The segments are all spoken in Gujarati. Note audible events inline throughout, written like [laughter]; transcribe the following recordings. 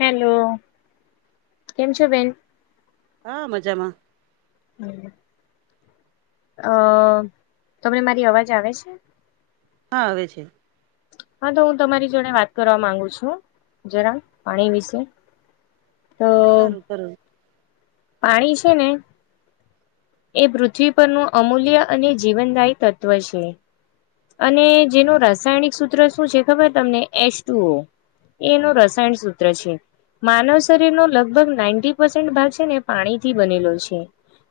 હેલો કેમ છો બેન. હા મજામાં. હ અ તમને મારી અવાજ આવે છે. હા આવે છે. હા તો હું તમારી જોડે વાત કરવા માંગુ છું, જરા પાણી વિશે. તો સારું કરું. પાણી છે ને. એ પૃથ્વી પરનું અમૂલ્ય અને જીવનદાયી તત્વ છે. અને જેનું રાસાયણિક સૂત્ર શું છે ખબર તમને એસ ટુ ઓ. એનું રસાયણ સૂત્ર છે. માનવ શરીર નો લગભગ નાઈન્ટી પસેન્ટ ભાગ છે ને પાણી થી બનેલો છે.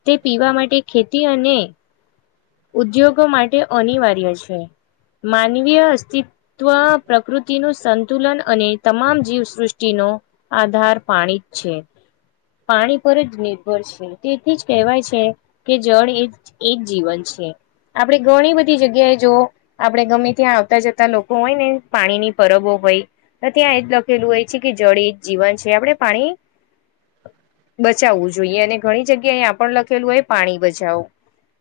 તે પીવા માટે ખેતી અને ઉદ્યોગો માટે અનિવાર્ય છે. માનવીય અસ્તી. તોઆ પ્રકૃતિનું સંતુલન અને તમામ જીવસૃષ્ટિનો. આધાર પાણી જ છે પાણી પર જ નિર્ભર છે તેથી જ કહેવાય છે. કે જળ એ એ જ જીવન છે આપણેે ઘણી બધી જગ્યાએ જો. આપડણે ગમે ત્યાં આવતા જતા લોકો હોય ને પાણીની પરબો હોય. ત્યાં એ જ લખેલું હોય છે કે જળિત જીવન છે આપણે પાણી બચાવવું જોઈએ અને ઘણી જગ્યા આપ લખેલું હોય પાણી બચાવો.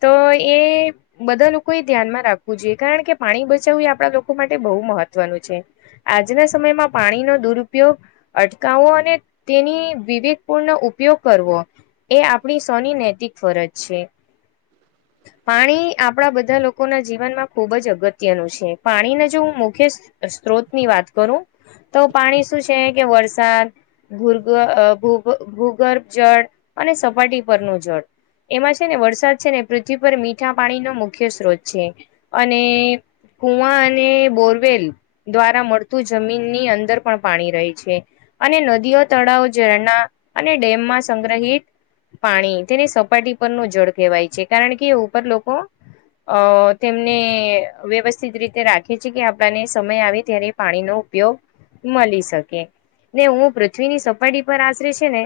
તો એ બધા લોકો એ ધ્યાનમાં રાખવું જોઈએ કારણ કે પાણી બચાવવું એ આપણા લોકો માટે બહુ મહત્વનું છે. આજના સમયમાં પાણીનો દુરુપયોગ. અટકાવો અને તેની વિવેકપૂર્ણ ઉપયોગ કરવો. એ આપણી સૌની નૈતિક ફરજ છે. પાણી આપણા બધા લોકોના જીવનમાં ખુબ જ અગત્યનું છે, પાણીને જો મુખ્ય સ્ત્રોત ની વાત કરું, તો પાણી શું છે કે વરસાદ ભૂગઅ ભૂ ભૂગર્ભ જળ અને સપાટી પરનું જળ. એમાં છે ને વરસાદ છે ને પૃથ્વી પર મીઠા પાણીનો મુખ્ય સ્ત્રોત છે અને કુવા અને બોરવેલ, દ્વારા મળતું જમીનની અંદર પણ પાણી રહી છે. અને નદીઓ તળાવ ઝરણા અને ડેમમાં સંગ્રહિત પાણી તેની સપાટી પર નું જળ કહેવાય છે, કારણ કે એ ઉપર લોકો. અ તેમને વ્યવસ્થિત રીતે રાખે છે, કે આપણાને સમય આવે ત્યારે પાણીનો ઉપયોગ મળી શકે ને હું પૃથ્વીની સપાટી પર આચરે છે ને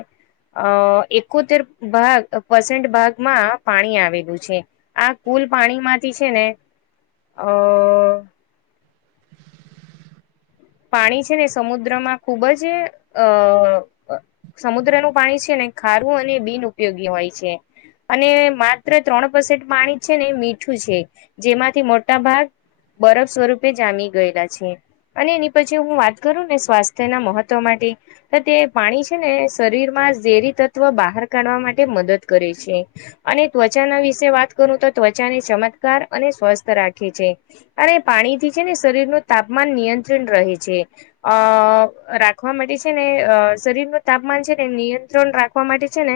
અ એકોતેર ભાગ, વસટ ભાગ માં પાણી આવેલું છે, આ કુલ પાણી માંથી છે ને અ પાણી છે ને સમુદ્રમાં ખૂબ જ અ સમુદ્રનું પાણી છે, ને ખારું અને બિન ઉપયોગી હોય છે. અને માત્ર ત્રણ પસેન્ટ પાણી છે, ને મીઠું છે જેમાંથી મોટા ભાગ. બરફ સ્વરૂપે જામી ગયેલા છે, અને એની પછી હું વાત કરું ને સ્વાસ્થ્યના મહત્વ માટે, હા તે પાણી છે, ને શરીર માં ઝેરી તત્વ બહાર કાઢવા માટે મદદ કરે છે. અને ત્વચાના વિશે વાત કરું તો ત્વચાને ચમત્કાર અને સ્વસ્થ રાખે છે. અને એ પાણીથી છે ને શરીર નુ તાપમાન નિયંત્રણ રહે છે. અ રાખવા માટે છે ને અ શરીર નુ તાપમાન છે ને નિયંત્રણ રાખવા માટે છે ને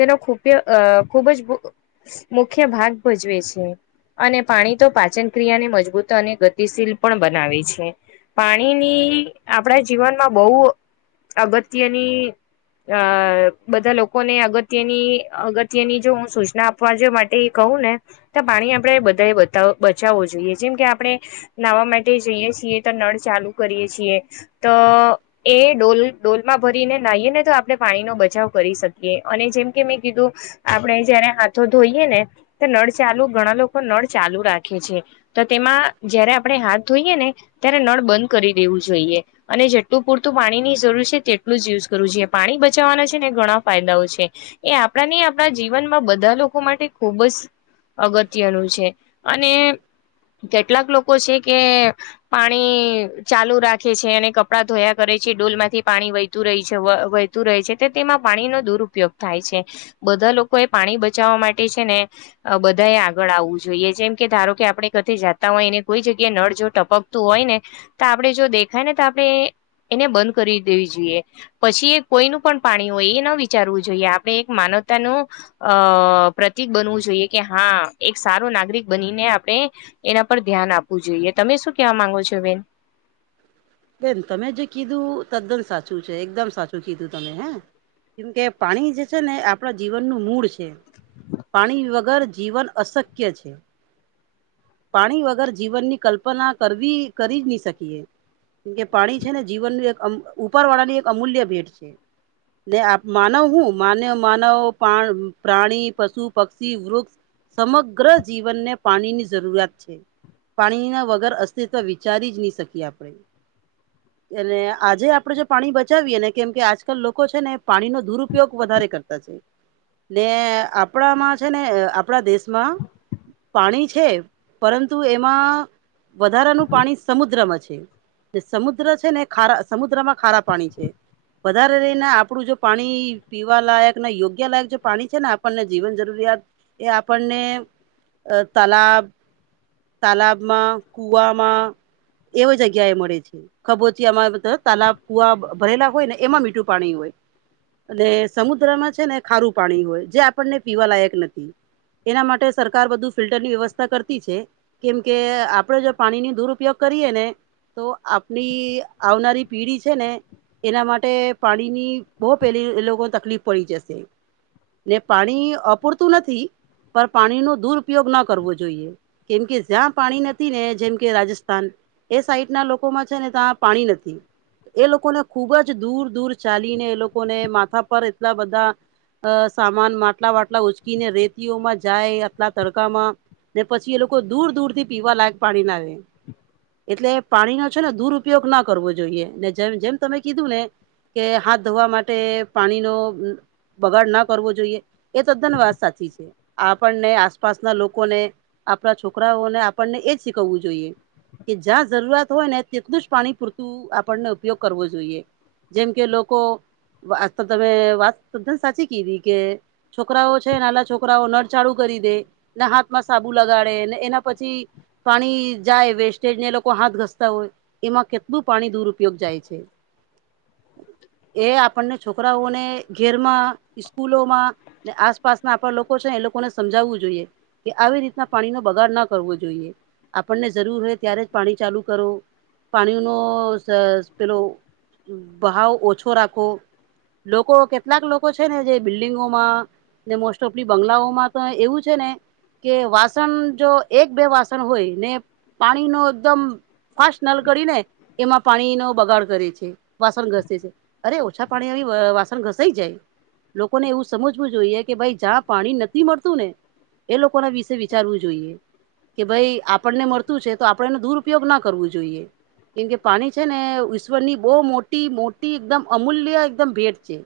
તેનો ખૂપ્ય અ ખૂબ જ મુખ્ય ભાગ ભજવે છે. અને પાણી તો પાચન ક્રિયા ને મજબૂત અને ગતિશીલ પણ બનાવે છે. પાણીની આપણા જીવનમાં બહુ અગત્યની, અ બધા લોકોને અગત્યની અગત્યની જો હું સૂચના આપ અવાજ માટે કહું ને તો પાણી આપણે બધાએ બતા બચાવવું જોઈએ જેમ કે આપણે. નાવા માટે જઈએ છીએ તો નળ ચાલુ કરીએ છીએ તો એ ડોલ ડોલમાં ભરીને નાહીએ ને તો આપણે પાણીનો બચાવ કરી શકીએ અને જેમકે મેં કીધું આપણે જયારે હાથો ધોઈએ ને તો નળ ચાલુ ઘણા લોકો નળ ચાલુ રાખે છે. તો તેમાં જયારે આપણે હાથ ધોઈએ ને ત્યારે નળ બંધ કરી દેવું જોઈએ. અને જેટલું પૂરતું પાણી ની જરૂર છે તેટલું જ યુઝ કરવું જોઈએ પાણી બચાવવાના છે ને ઘણા ફાયદાઓ છે. એ આપણા ને આપણા જીવનમાં બધા લોકો માટે ખૂબ જ અગત્યનું છે, અને કેટલાક લોકો છે કે પાણી ચાલુ રાખે છે અને કપડા ધોયા કરે છે ડોલ માંથી પાણી વહેતું રહી છે વ તું રહે છે તો તેમાં પાણીનો દુરપયોગ થાય છે બધા લોકો એ પાણી બચાવવા માટે છે ને બધાએ આગળ આવવું જોઈએ જેમ કે ધારો કે આપણે કથે જાતા હોયને કોઈ જગ્યાએ નડ જો ટપ તું હોય ને તો આપણે જો દેખાય ને તો આપણે એને બંધ કરી દેવી જોઈએ. પછી એ કોઈનું પણ પાણી હોય એ ન વિચારવું જોઈએ આપણે એક માનવતાનું. અ પ્રતિક બનવું જોઈએ કે હા એક સારું નાગરિક બનીને આપણે એના પર ધ્યાન આપવું જોઈએ તમે શું કેવા માંગો છો બેન? બેન તમે જે કીધું તદ્દન સાચું છે, એકદમ સાચું કીધું તમે હે કેમકે પાણી જે છે ને એ આપણા જીવનનું મૂળ છે. પાણી વગર જીવન અસ ક્ય છે, પાણી વગર જીવનની કલ્પના કરવી કરી નહી શકીએ. કેમ કે પાણી છે ને જીવનનું અ એક ઉપર વાળાની એક અમૂલ્ય ભેટ છે. [inaudible] ને આ માનવ હું માનવ માનવ પણ પ્રાણી પશુ, પક્ષી, વૃક્ષ, સમગ્ર જીવનને પાણીની જરૂરિયાત છે. પાણી ના વગર અસ્તિત્વ વિચારી જ નહી શકીએ આપણે એલે આજે આપડે જો પાણી બચાવીએ ને કેમ કે આજકાલ લોકો છે ને પાણીનો દુરુપયોગ વધારે કરતા છે. ને આપણામાં છે ને આપણા દેશમાં પાણી છે પરંતુ એમાં વધારાનું પાણી સમુદ્રમાં છે. સમુદ્ર છે ને ખારા સમુદ્રમાં ખારા પાણી છે. વધારે રહીને આપડું જો પાણી પીવા લાયક યોગ્ય લાયક જે પાણી છે ને આપણને જીવન જરૂરિયાત એ આપણને તલાબ તાલાબમાં કુવામાં એવી જગ્યા એ મળે છે. ખબોચિયામાં તાલાબ કુવા ભરેલા હોય ને એમાં મીઠું પાણી હોય અને સમુદ્રમાં છે ને ખારું પાણી હોય જે આપણને પીવા લાયક નથી. એના માટે સરકાર બધું ફિલ્ટર ની વ્યવસ્થા કરતી છે. કેમ કે આપડે જો પાણી નો દુરુપયોગ કરીએ ને આપની આવનારી પીઢી છે ને એના માટે પાણી ની બહુ પેલી એલોકો તકલીફ પડી જશે ને પાણી અપૂરતું નથી પણ પાણીનો દુરપયોગ ના કરવો જોઈએ કેમ કે જ્યાં પાણી નથી ને જેમ કે રાજસ્થાન એ સાઈડ ના લોકો માં છે ને તા પાણી નથી એ લોકોને ખુબ જ દૂર દૂર ચાલીને એ લોકોને માથા પર એટલા બધા અ સામાન માટલા વાટલા ઉચકીને રેતીઓમાં જાય આટલા તડકામાં ને પછી એ લોકો દૂર દૂર થી પીવા લાયક પાણી ના આવે એટલે પાણીના ો ને દુરપયોગ ના કરવો જોઈએ ને જેમ જેમ તમે કીધું ને કે હાથ ધોવા માટે પાણીનો બગાડ ના કરવો જોઈએ એ તદ્દન વાત સાચી છે આપણને આસપાસના લોકોને આપણા છોકરાઓને આપણને એજ શીખવવું જોઈએ કે જ્યાં જરૂરિયાત હોય ને તેટલું જ પાણી પૂરતું આપણને ઉપયોગ કરવો જોઈએ જેમ કે લોકો આ તો તમે વાતધ સાચી કીધી કે છોકરાઓ છે આલા છોકરાઓ નળચાળુ કરી દે ને હાથમાં સાબુ લગાડે ને એના પછી પાણી જાય વેસ્ટેજ ને લોકો હાથ ઘસતા હોય એમાં કેટલું પાણી દુરુપયોગ જાય છે એ આપણને છોકરાઓને ઘેરમાં સ્કૂલોમાં આસપાસના આપણા લોકો છે ને એ લોકોને સમજાવવું જોઈએ કે આવી રીતના પાણીનો બગાડ ના કરવો જોઈએ આપણને જરૂર હોય ત્યારે જ પાણી ચાલુ કરો પાણી ન પેલો ભહાવ ઓછો રાખો લોકો કેટલાક લોકો છે ને જે બિલ્ડિંગોમાં ને મોસ્ટ ઓફલી બંગલાઓમાં તો એવું છે ને કે વાસણ જો એક બે વાસણ હોય ને પાણી ન એકદમ ફાસ્ટ નલ કરીને એમાં પાણી નો બગાડ કરે છે વાસણ ઘસે છે અરે ઓછા પાણી આવી વાસણ ઘસાઈ જાય લોકોને એવું સમજવું જોઈએ કે ભાઈ જ્યાં પાણી નથી મળતું ને એ લોકો ના વિશે વિચારવું જોઈએ કે ભાઈ આપણને મળતું છે તો આપણે એનો દુરપયોગ ના કરવું જોઈએ કેમ કે પાણી છે ને ઈશ્વર ની બહુ મોટી મોટી એકદમ અમૂલ્ય એકદમ ભેટ છે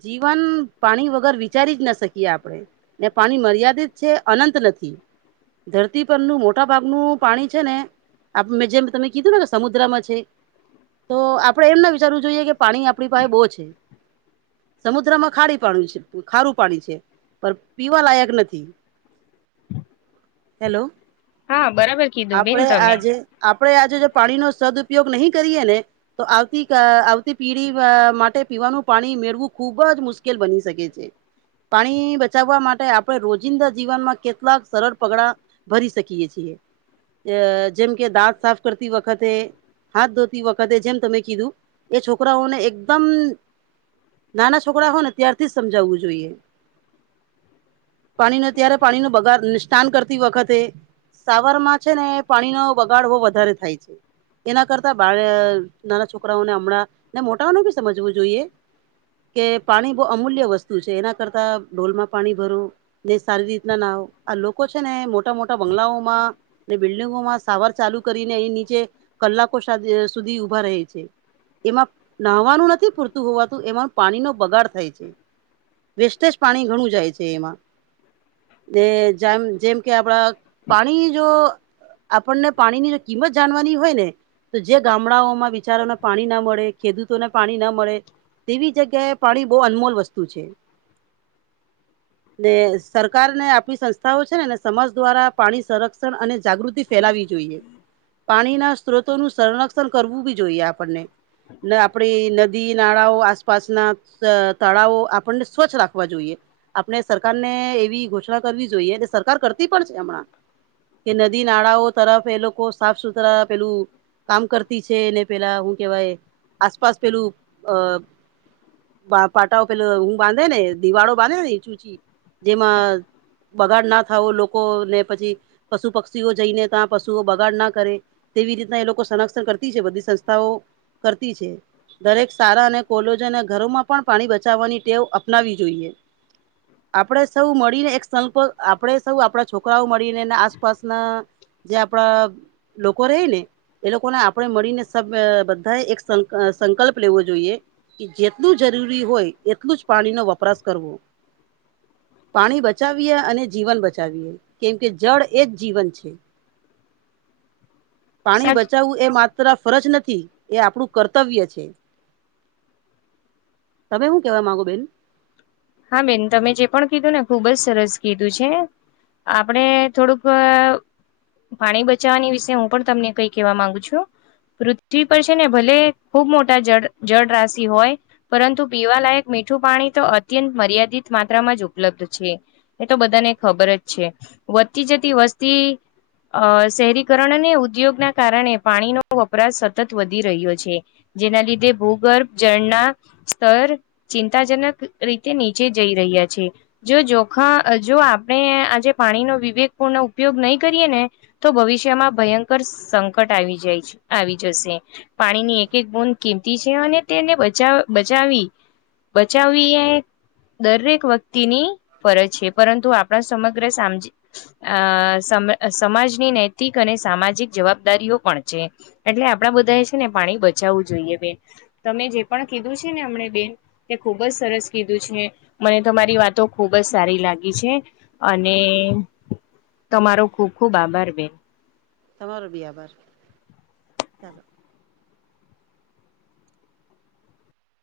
જીવન પાણી વગર વિચારી જ ના શકીએ આપડે ને પાણી મર્યાદિત છે અનંત નથી ધરતી પરનું મોટા ભાગનું પાણી છે ને આપ મે જેમ તમે કીધું ને કે સમુદ્રમાં છે તો આપડે એમ ના વિચારવું જોઈએ કે પાણી આપણી પાસે બહુ છે સમુદ્રમાં ખારી પાણી છે ખારું પાણી છે પણ પીવા લાયક નથી હેલો હા બરાબર કીધું બેન આપડે તમે. આજે આપડે આજે જો પાણીનોો સદઉપયોગ નહીં કરીએ ને તો આવતી આવતી પીડીી માટે પીવાનું પાણી મેળવું ખુબ જ મુશ્કેલ બની શકે છે પાણી બચાવવા માટે આપણે રોજિંદા જીવનમાં કેટલાક સરળ પગડા ભરી શકીએ છીએ જેમ કે દાંત સાફ કરતી વખતે હાથ ધોતી વખતે જેમ તમે કીધું એ છોકરાઓને એકદમ નાના છોકરા હોય ને ત્યારથી જ સમજાવવું જોઈએ પાણીનો ત્યારે પાણીનો બગાર નિષ્ાન કરતી વખતે સાવરમાં છે ને પાણી નો બગાડ બહ વધારે થાય છે એના કરતા બાળ નાના છોકરાઓને હમણાં ને મોટાઓનું ભી સમજવું જોઈએ કે પાણી બહ અમૂલ્ય વસ્તુ છે એના કરતા ઢોલમાં પાણી ભરો ને સારી રીતના ના આ લોકો છે ને મોટા મોટા બંગલાઓમાં બિલ્ડિંગોમાં સવાર ચાલુ કરીને અહીં નીચે કલાકો સુધી ઉઊભા રહે છે એમાં નહવાનું નથી પૂરતું હોવાતું એમાં પાણીનોો બગાડ થાય છે વેસ્ટેજ પાણી ઘણું જાય છે એમાં એ જેમ જેમ કે આપડા પાણી જો આપણને પાણી ની કિંમત જાણવાની હોય ને તો જે ગામડાઓમાં વિચારોને પાણી ના મળે ખેડૂતોને પાણી ના મળે તેવી જગ્યા કે પાણી બહુ અનમોલ વસ્તુ છે [unintelligible] ને સરકાર ને આપણી સંસ્થાઓ છે ને સમાજ દ્વારા પાણી સંરક્ષણ અને જાગૃતિ ફેલાવી જોઈએ પાણીના સ્ત્રોતોનું સંરક્ષણ કરવું બી જોઈએ આપણને ને આપડી નદી નાળાઓ આસપાસ ના તળાવો આપણને સ્વચ્છ રાખવા જોઈએ આપણે સરકાર ને એવી ઘોષણા કરવી જોઈએ સરકાર કરતી પણ છે હમણાં કે નદી નાળાઓ તરફ એ લોકો સાફ સુથરા પેલું કામ કરતી છે એને પેલા હું કેવાય આસપાસ પેલું અ પાટાઓ પેલો હ બાંધે ને દિવાળો બાંધે ને ચૂચી જેમાં બગાડ ના થાવો લોકો ને પછી પશુ પક્ષીઓ જઈને ત્યાં પશુઓ બગાડ ના કરે તેવી રીતના એ લોકો સંરક્ષણ કરતી છે બધી સંસ્થાઓ કરતી છે દરેક સારા અને કોલેજ અને ઘરોમાં પણ પાણી બચાવવાની ટેવ અપનાવી જોઈએ હમ આપણેે સૌ મળીને એક સંપ આપણે સૌ આપણા છોકરાઓ મળીને એના આસપાસના જે આપણા લોકો રે ને એ લોકોને આપણે મળીને સબ બધાએ એક સંકલ્પ લેવો જોઈએ જેટલું જરૂરી હોય એટલું જ પાણી નો વપરાશ કરવો પાણી બચાવીએ અને જીવન બચાવીએ કેમ કે જળ એ જ જીવન છે [unintelligible] પાણી સાચ બચાવવું એ માત્ર ફરજ નથી એ આપણું કર્તવ્ય છે તમે હું કેવા માંગો બેન હા બેન તમે જે પણ કીધું ને ખુબ જ સરસ કીધું છે આપડે થોડુંક પાણી બચાવવાની વિશે હું પણ તમને કઈ કેહેવા માંગુ છું પૃથ્વી પર છે ને ભલે ખૂબ મોટા જળ જળ રાશિ હોય પરંતુ પીવાલાયક મીઠું પાણી તો અત્યંત મર્યાદિત માત્રામાં જ ઉપલબ્ધ છે એ તો બધાને ખબર જ છે વધતી જતી વસ્તી અ શહેરીકરણ અને ઉદ્યોગના કારણે પાણીનો વપરાશ સતત વધી રહ્યો છે જેના લીધે ભૂગર્ભ જળના સ્તર ચિંતાજનક રીતે નીચે જઈ રહ્યા છે જો જોખમ જો આપણે આજે પાણીનોો વિવેક પૂર્ણ ઉપયોગ નહી કરીયએ ને તો ભવિષ્યમાં ભયંકર સંકટ આવી જાય આવી જશે પાણીની એક એક બોન કિંમતી છે અને તેને બચાવ બચાવી બચાવવી દરેક વ્યક્તિની ફરજ છે પરંતુ આપણા સમગ્ર સા અ સમાજની નૈતિક અને સામાજિક જવાબદારીઓ પણ છે. એટલે આપડા બધા એ છે ને પાણી બચાવવું જોઈએ બે તમે જે પણ કીધું છે ને હમને બેન તે ખુબ જ સરસ કીધું છે મને તો મારી વાતો ખુબ જ સારી લાગી છે અને તમારો ખુબ ખુબ આભાર બેન તમારો બ આબાર ચાલો